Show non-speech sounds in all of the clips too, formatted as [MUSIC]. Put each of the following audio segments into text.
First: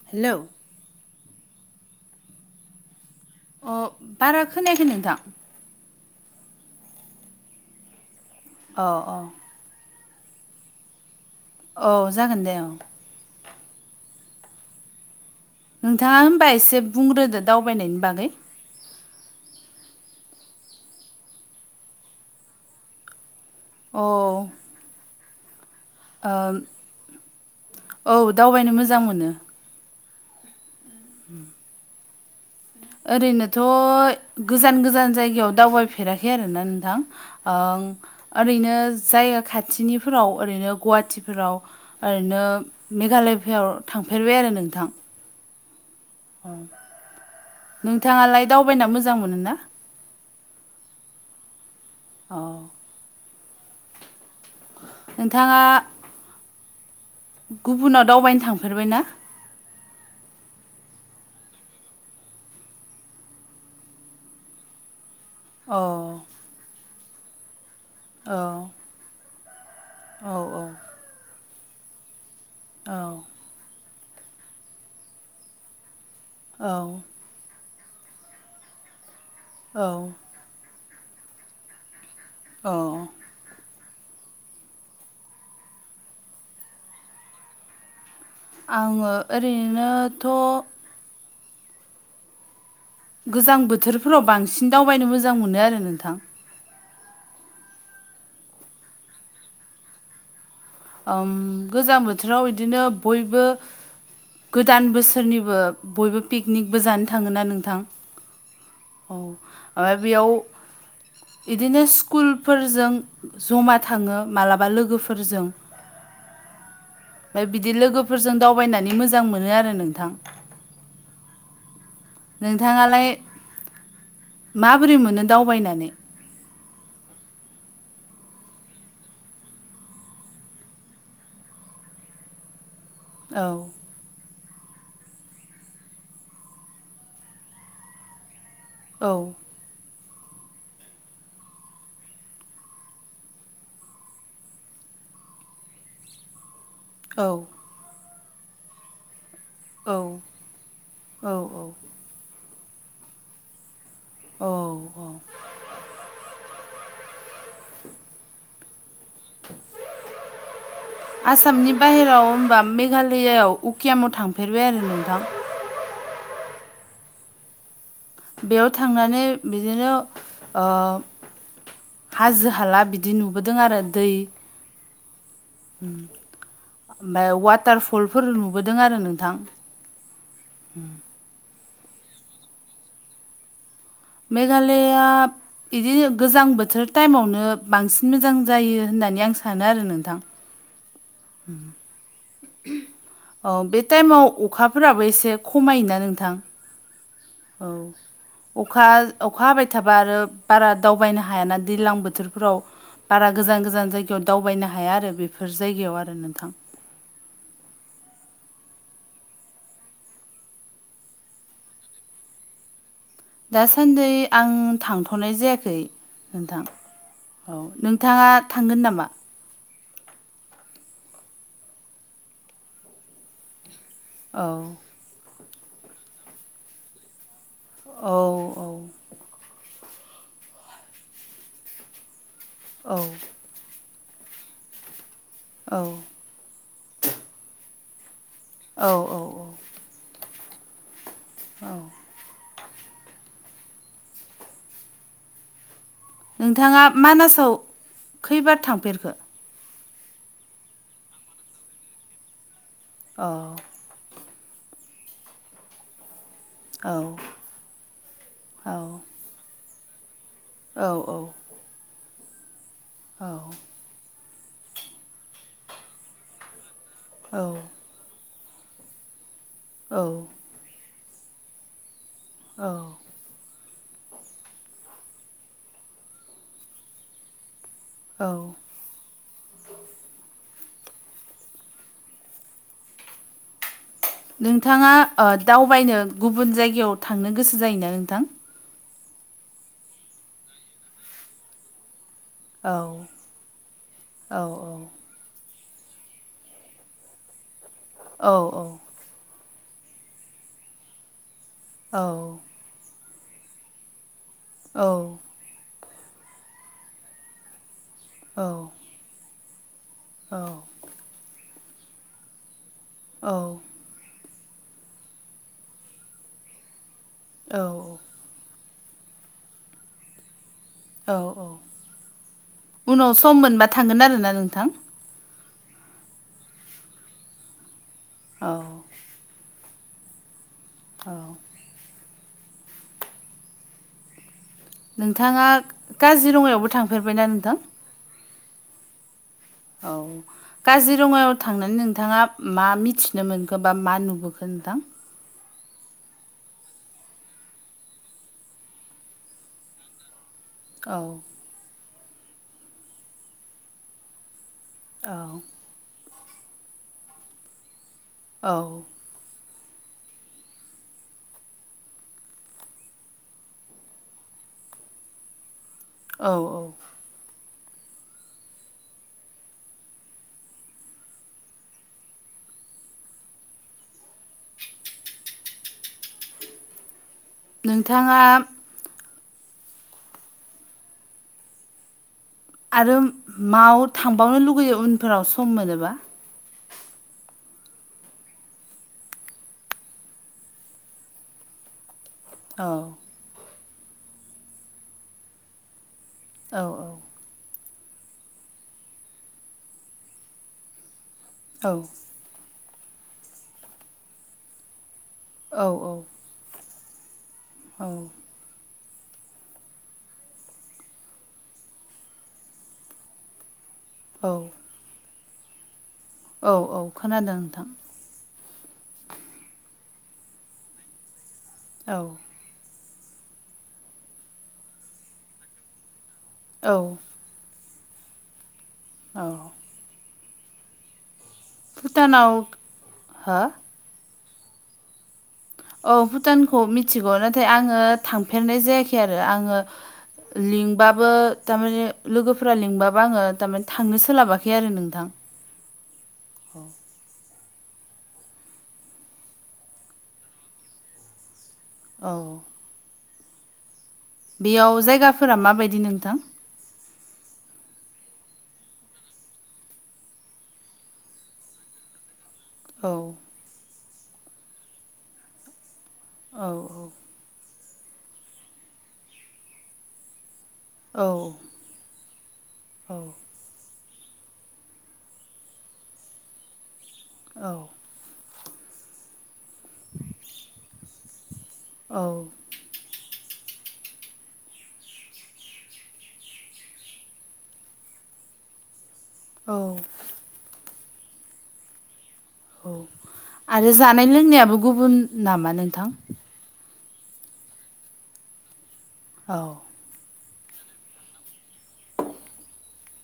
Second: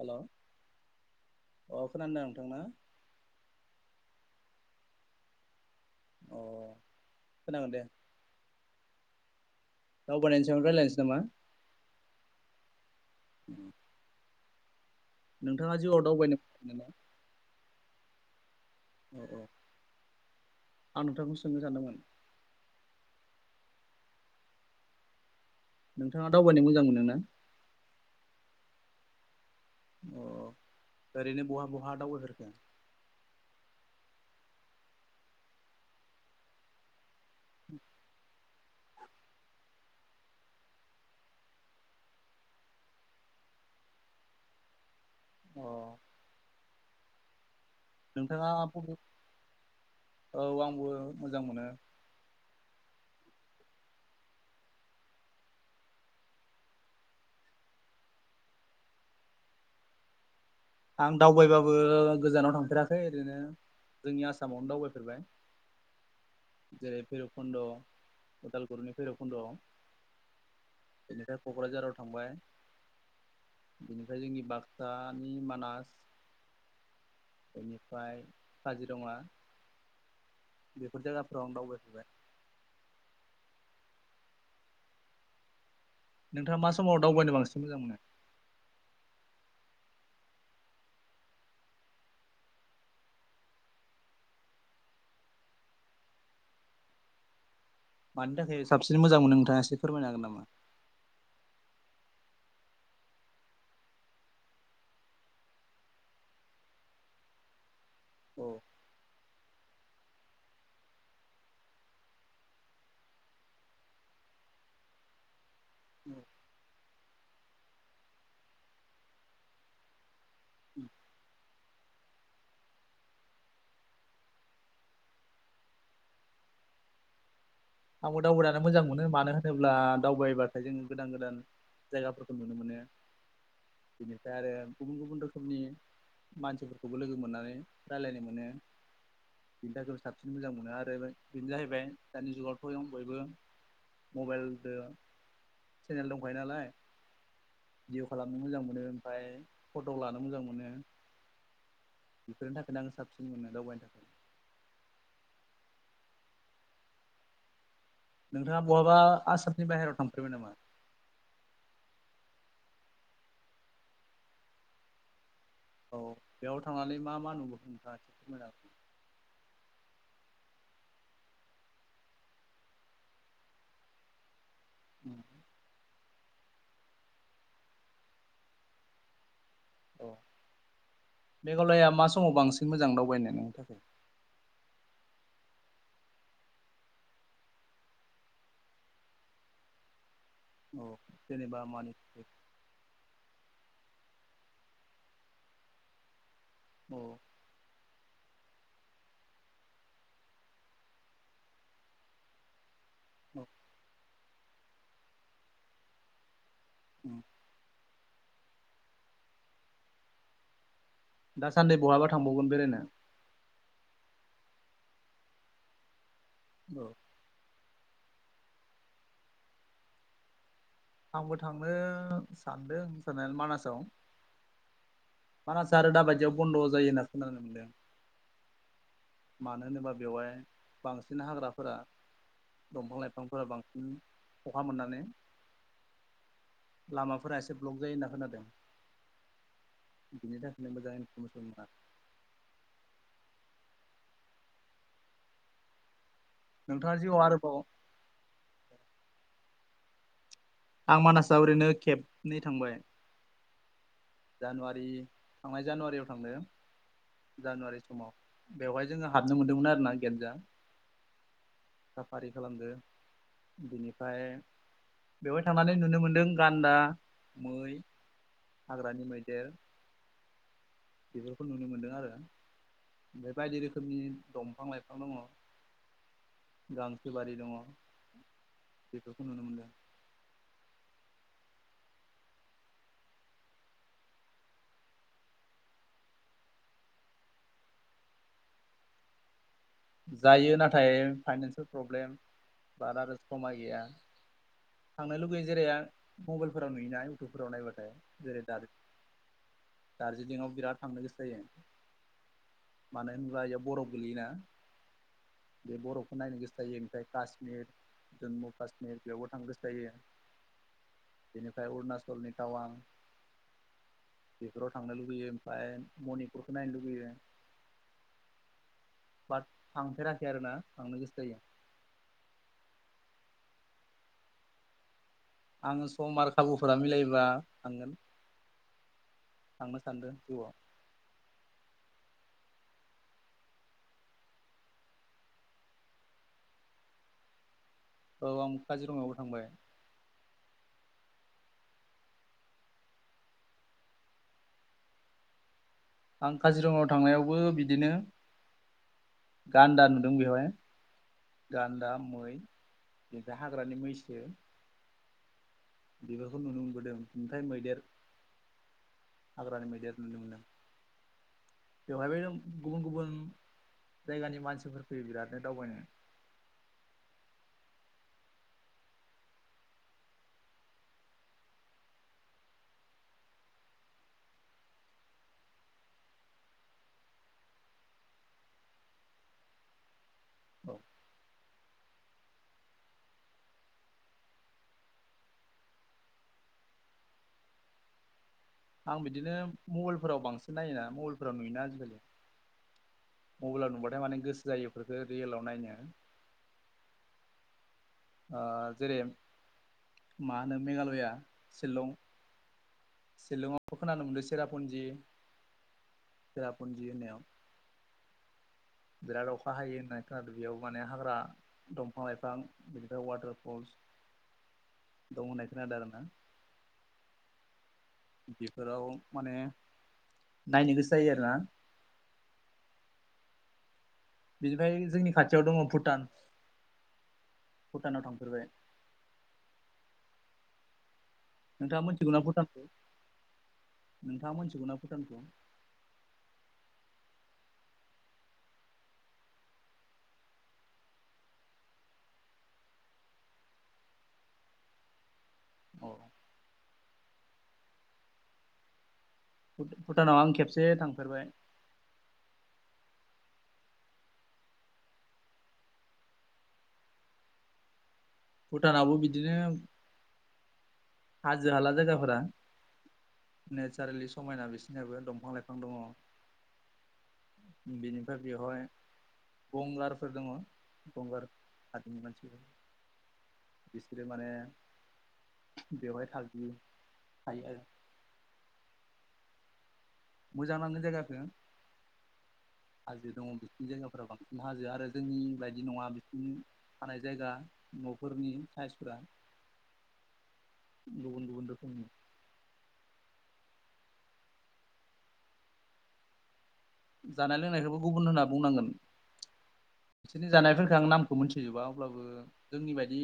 हेल' hello अ खोनादों नोंथांना अ बारा खोनायाखै नोंथां अ होनोनांगोन दे औ औ दावबायानायनायनि सायाव रायनोसै नामा औ जागोन दे औ जिउआव नोंथाङा दावबायनो होनोमबा एसे नामा बुंग्रोदो दावबायनायनि बागै औ औ आं नोंथांखौ सोंनो सानदोंमोन अ नोंथाङा दावबायनो मोजां मोनदों ना औ दावबायनो मोजां मोनो अ ओरैनो बहा बहा दावबायहेरखो ओरैनोथ' गोजान गोजान जायगायाव दावबायफेराखै आरोोना नोंथां ओरैनो जाय खाथिनिफोराव ओरैनो गुवाहाटिफोराव ओरैनो मेघालयआव थांफेरबाय आरो नोंथां अ औ नोंथाङा नोंथाङालाय दावबायना बबे मोजां मोनो ना औ आंबो मोजां मोनो औ नोंथाङा गुबुनाव दावबायनो थांफेरबाय ना आं दावबायबाबो गोजानाव थांफेराखै ओरैनो जोंनि आसामावनो दावबायफेरबाय अ जेरै भैरबकुन्द' उदालगुरिनि भैरबकुन्द'आव औ औ बेनिफ्राय क'क्राझाराव थांबाय औ बेनिफ्राय जोंनि बाक्सानि मानास औ बेनिफ्राय काजि दङा औ बेफोर जायगाफोराव आं दावबायफाबाय अ नोंथाङा मा समावबायनो बांसिन मोजां मोनो आङो ओरैनोथ' गोजां बोथोरफोराव बांसिन दावबायनो मोजां मोनो आरो नोंथां मानि थाखाय साबसिन मोजां मोनो नोंथाङा एसे फोरमायनो हागोन नामा गोजां बोथोराव बिदिनो बयबो गोदान बोसोरनिबो बयबो पिकनिकबो जानो थाङोा नोंथां औ औ आाब आ बिदिनो स्कुलफोरजों जमा थाङो मालाबा लोगोफोरजों औम ओमफफ्राय बिदि लोगोफोरजों दावबायनानै मोजां मोनो आरो नोंथां उम नोंथाङालाय माबोरै मोनो दावबायनानै आंबो दावबायानो मोजां मोनो मानो होनोब्ला दावबायबाथाय जोङो गोदान गोदान जायगाफोरखौ नुनो मोनो औ बेनिफ्राय आरो गुबुन गुबुन रोखोमनि मानसिफोरखौबो लोगो मोननानै रायज्लायनो मोनो औ बेनि थाखायबो साबसिन मोजां मोनो आरोबो बेनो जाहैबाय दानि जुगाव खयं बयबो मबाइलजो चेनेल दंखायो नालाय औ। भिडिअ खालामनो मोजां मोनो ओमफाय फट' लानो मोजां मोनो। औ औ। बेफोरनि थाखायनो आं साबसिन मोनो दावबायनो थाखाय। औ अ नोंथाङा बहाबा आसामनि बाहेरायाव थांफेरबाय नामा? आसामनि बाहेराव होमबा मेघालयाआव उकियामाव थांफेरबाय आरो नोंथां। औ बेयाव थांनानै मा मा नुबोखो नोंथाङा? फोरमायनो बेयाव थांनानै बिदिनो ओ हाजो हाला बिदि नुबोदों आरो दै उम उम ओमफाय वाटार फुलफोर नुबोदों आरो नोंथां। औ हुम मेघालया मा समाव बांसिन मोजां दावबायनो नोंनि थाखाय? मेघालया इदिनो गोजां बोथोर टाइमावनो बांसिन मोजां जायो होननानै आं सानो आरो नोंथां। औ जेनेबा मानि थाखाय? औ बे टाइमाव अखाफोराबो एसे खमायोना नोंथां अ। औ। अखा अखा हाबाय थाबा आरो बारा दावबायनो हायाना दैज्लां बोथोरफोराव। बारा गोजान गोजान जायगायाव दावबायनो हाया आरो बेफोर जायगायाव आरो नोंथां। उम। दासान्दि बहाबा थांबावगोन बेरायनो? दासान्दि आं थांथ'नाय जायाखै नोंथां। अ। औ नोंथाङा थांगोन नामा? आंबो थांनो सानदों सानाया मानासाव। औ। मानासा आरो दाबादियाव बन्द' जायो होनना खोनानो मोनदों। औ अ मानो होनोबा बेवहाय बांसिन हाग्राफोरा दंफां औ लाइफांफोरा बांसिन अखा मोननानै औ। लामाफोरा एसे ब्लक जायो होन्ना खोनादों। औ औ अ बिनि थाखायनो मोजां इनफरमेसन मोना। औ नोंथाङा जिउआव आरोबाव मानासाव खैबार थांफेरखो? आं मानासाव ओरैनो खबनै थांबाय। अ जानुवारि थांनाय जानुवारियाव थांदों औ जानुवारि समाव औ बेवहाय जोंहा हाबनो मोन्दोंमोन आरो ना गेदजों। औ औ। साफारि खालामदो बिनिफ्राय बेवहाय थांनानै नुनो मोन्दों गान्दा, मै, औ हाग्रानि मैदेर। औ। बेफोरखौ नुनो मोनदों आरो औ। बे बायदि रोखोमनि दंफां लाइफां दङ। गांसो बारि दङ औ बेफोरखौ नुनो मोनदों। नोंथाङा दावबायनो गुबुन जायगायाव थांनो गोसो जायोना नोंथां। जायो नाथाय फाइनानसियेल प्रब्लेम औ बारा रोस खमाय गैया औ थांनो लुै [UNINTELLIGIBLE] राया मबाइलफोराव नुयोोना इउटुबफोराव नायबाथाय औ जेरै दादो दार्जिलिंआव बिराद थांनो गोसो जायो। औ मानो होनोब्ला जयाव बरफ गोलैयोना। औ बे बर'खौ नायनो गोसो जायो ओमफ्राय काश्मिर औ जम्मु काश्मीिर बेयावबो थांनो गोसो जायो। औ बेनिफ्राय अरुणाचलनि टाउान। औ बेफोराव थांनो लुगैयो ओमफ्राय मनिपुरखौो नायनो लुगैयो। औ औ बाद थांफेराखै आरोना थांनो औ गोसो जायो औ उनाव सम मोनबा थांगोन आरोना नोंथां। आङो सम आरो खाबुफोरा मिलायब थांगोन। औ थांनो सानदों जिउआव औ नोंथाङा काजिरङायावबो थांफेरबायना नोंथां। औ आं काजिरङायावबो थांबाय। औ काजिरङायाव थांनानै नोंथाङा मा मिथिनो मोनखो बा मा नुबोखो नोंथां। आं काजिरङायाव थांनायावबो बिदिनो गान्दा नुदों बेवहाय औ गान्दा मै बि हाग्रानि मैसो। औ बेबारफोरखौ नुनो मोनबोदों खुथाइ मैदेर औ हाग्रानि मेदैर नुदों। बेवहायबो गुबुन गुबुन जायगानि मानसिफोर फैयो बिरादनो दावबायनो। औ औ नोंथाङा। औ आरो मावायाव थांबावनो लुगैयो उनफोराव सम मोनोबा आं बिदिनो मबाइलफोराव बांसिन नायोना मबाइलफोराव नुयोना आजिखालि औ मबाइलाव नंबाथाय माने गोसो जायो बेफोरफोरखौ रियेलाव नायनो। औ औ ओ जेरै मा होनो मेघालया औ शिलं शिलंआव खोनानो मोनदों सेरापुन्जि औ औ जेराुजि होनाव औ बिराद अखा हायो होननानै खोनादो बेयाव माने हाग्रा दंफां लाइफां बिनिफ्राय वाटारफल्स औ दं होननाय खोनादों आरो ना औ औ खोनादों नोंथां। बेफोराव माने नायनो गोसो जायो आरोना? औ बिनिफ्राय जोंनि खाथियाव दङ भुटान औ भुटानाव थांफेरबाय औ नोंथांङा मोनथिगौ ना भुटानाव भुटानखौ हो नोंथांङा मोनथिगौना भुटानखौ औ भुटानखौ मिथिगौ नाथाय आंङो थांफेरनाय जायाखै आरो आंङो लिंबाबो थारमाने लोगोफोरा लिंबाबो आंङो थारमाने थांनो सोलाबाखै आरो नोंथां। अ औ भुटानाव आं खेबसे थांफेरबाय। औ बेयाव जायगाफोरा माबायदि नोंथां? भुटानाबबो बिदिनो हाजो हाला जायगाफोरा। औ नेचारेलि समायना बिसोरनियाबो दंफां लाइफां दंङ। औ औ बेनिफ्राय बेवहाय गंगारफोर दंङ। औ गंगार हादोरनि मानसिफोर बिसोरो माने बेवहाय थागि थायो औ आरो मोजां नांङो जायगाखो। औ हाजो दंङ बिसोरनि जायगाफोरा बांसिन हाजो आरो जोंनि बायदि नंङा बिसिनि थानाय जायगा न'फोरनि साइसफोरा औ गुबुन गुबुन रोखोमनि औ आरो जानाय लोंनायाबो गुबुन नामा नोंथां? जानाय लोंनायखौबो गुबुन होनना बुंनांगोन। औ बिसोरनि जानायफोरखो आं नामखौ मोनथिजोबा अब्लाबो जोंनि बायदि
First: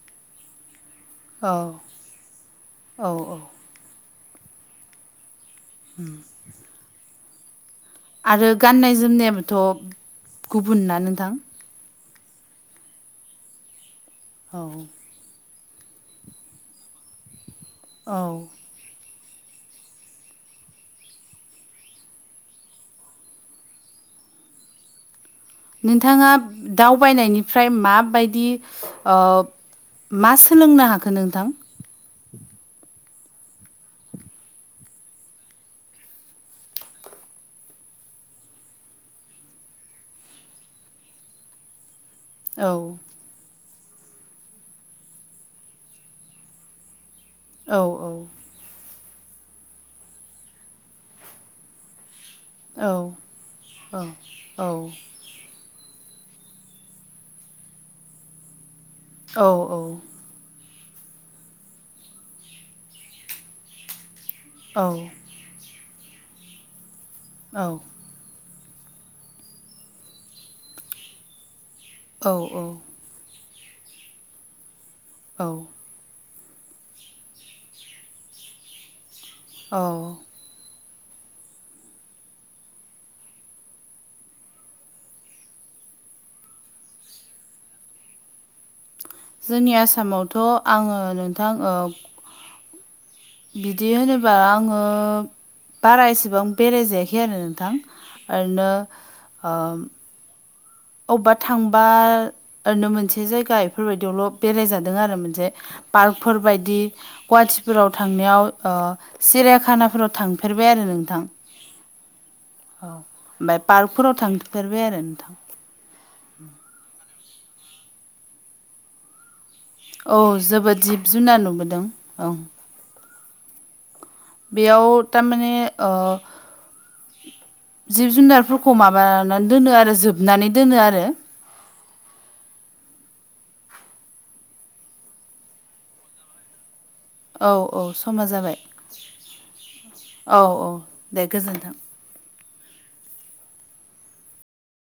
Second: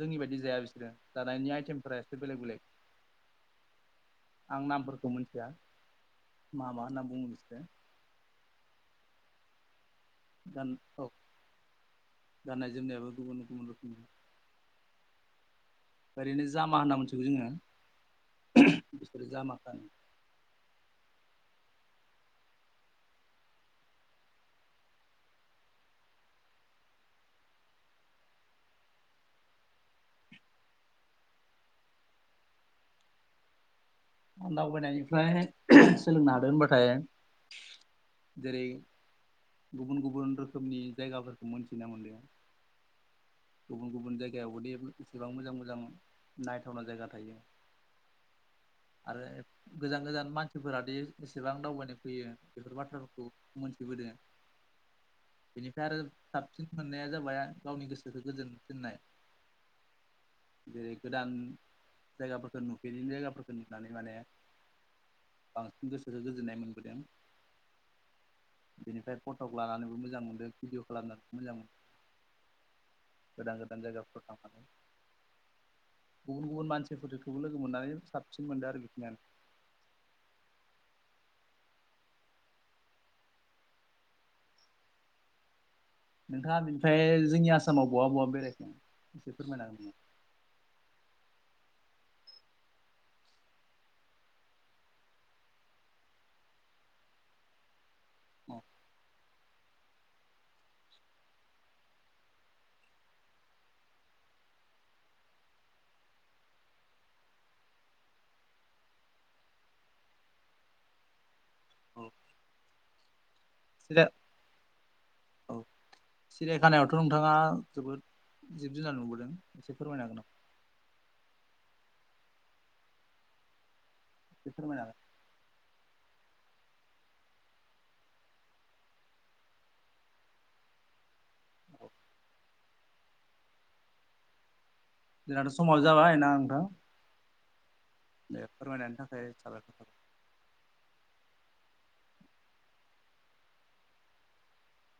जोंनि बायदि जाया बिसोरो। जानायनि औ आइटेमफोरा एसे बेलेग बेलेग औ औ आं नामफोरखौ मिथिया। उम मा मा होनना बुं बिसोरो। आरो गाननाय जोमनायाबोथ' गान गुबुन ना औ नोंथां गाननाय जोमनायाबो गुबुन गुबुन रोखोमनि औ ओरैनो जामा होनना मिथिगौ जोंङो। औ बिसोरो जामाखोनो। नोंथांङा दावबायनायनिफ्राय माबायदि ओ मा सोलोंनो हाखो नोंथां? दावबायनायनिफ्राय सोलोंनो हादों होनबाथाय जेरै गुबुन गुबुन रोखोमनि जायगाफोरखौ मोनथिना मोनदों। औ गुबुन गुबुन जायगायावबोदि एसेबां मोजां मोजां नायथावना जायगा थायो औ औ आरो गोजान गोजान मानसिफोरादि एसेबां दावबायनो फैयो बेफोर औ औ बाथ्राफोरखौ औ मोनथिबोदों औ बेनिफ्राय आरो साबसिन मोननाया जाबाय गावनि गोसोखौ गोजोन थिननाय औ औ जेरै गोदान जायगाफोरखौ नुफेरै जायगाफोरखौ नुनानै माने औ बांसिन गोसोजों गोजोननाय मोनबोदों औ बेनिफ्राय फट' लानानैबो मोजां मोनदों भिडिअ खालामनानै मोजां मोनो औ औ गोदान गोदान जायगाफोराव थांनानै औ गुबुन गुबुन मानसिफोरखौबो लोगो मोननानै साबसिन मोनदों आरो बिखिनियानो औ नोंथाङा बेनिफ्राय जोंनि आसामाव बहा बहा बेरायखो एसे फोरमायनो जोंनि हागोन आसामावथ' आङो नोंथां ओ बिदि होनोबा आङो बारा एसेबां बेराय जायाखै आरो नोंथां नामा औ ओरैनो ओम अबेबा थांबा ओरैनो मोनसे जायगा इफोरबायदियावल' बेरायजादों आरो मोनसे पार्कफोर बायदि गुवाहाटिफोराव थांनायाव सिरियाखानाफोराव थांफेरबाय आरो नोंथां औ औ ओमफ्राय सिरिया पार्कफोराव थांफेरबाय आरो नोंथां सिरिया खानायावथ' नोंथाङा जोबोद जिब जुनार नुबोदों एसे फोरमायनो हागोन औ नामा जोबोद जिब जुनार नुबोदों औ एसे फोरमायनो बेयाव थारमाने ओ जिब जुनारफोरखौ माबानानै दोनो आरो जोबनानै दोनो आरो औ जोंनाथ' समाव जाबाय ना नोंथां औ औ समा दे जाबाय फोरमायनायनि थाखाय साबायखर थाबाय औ औ दे गोजोन्थों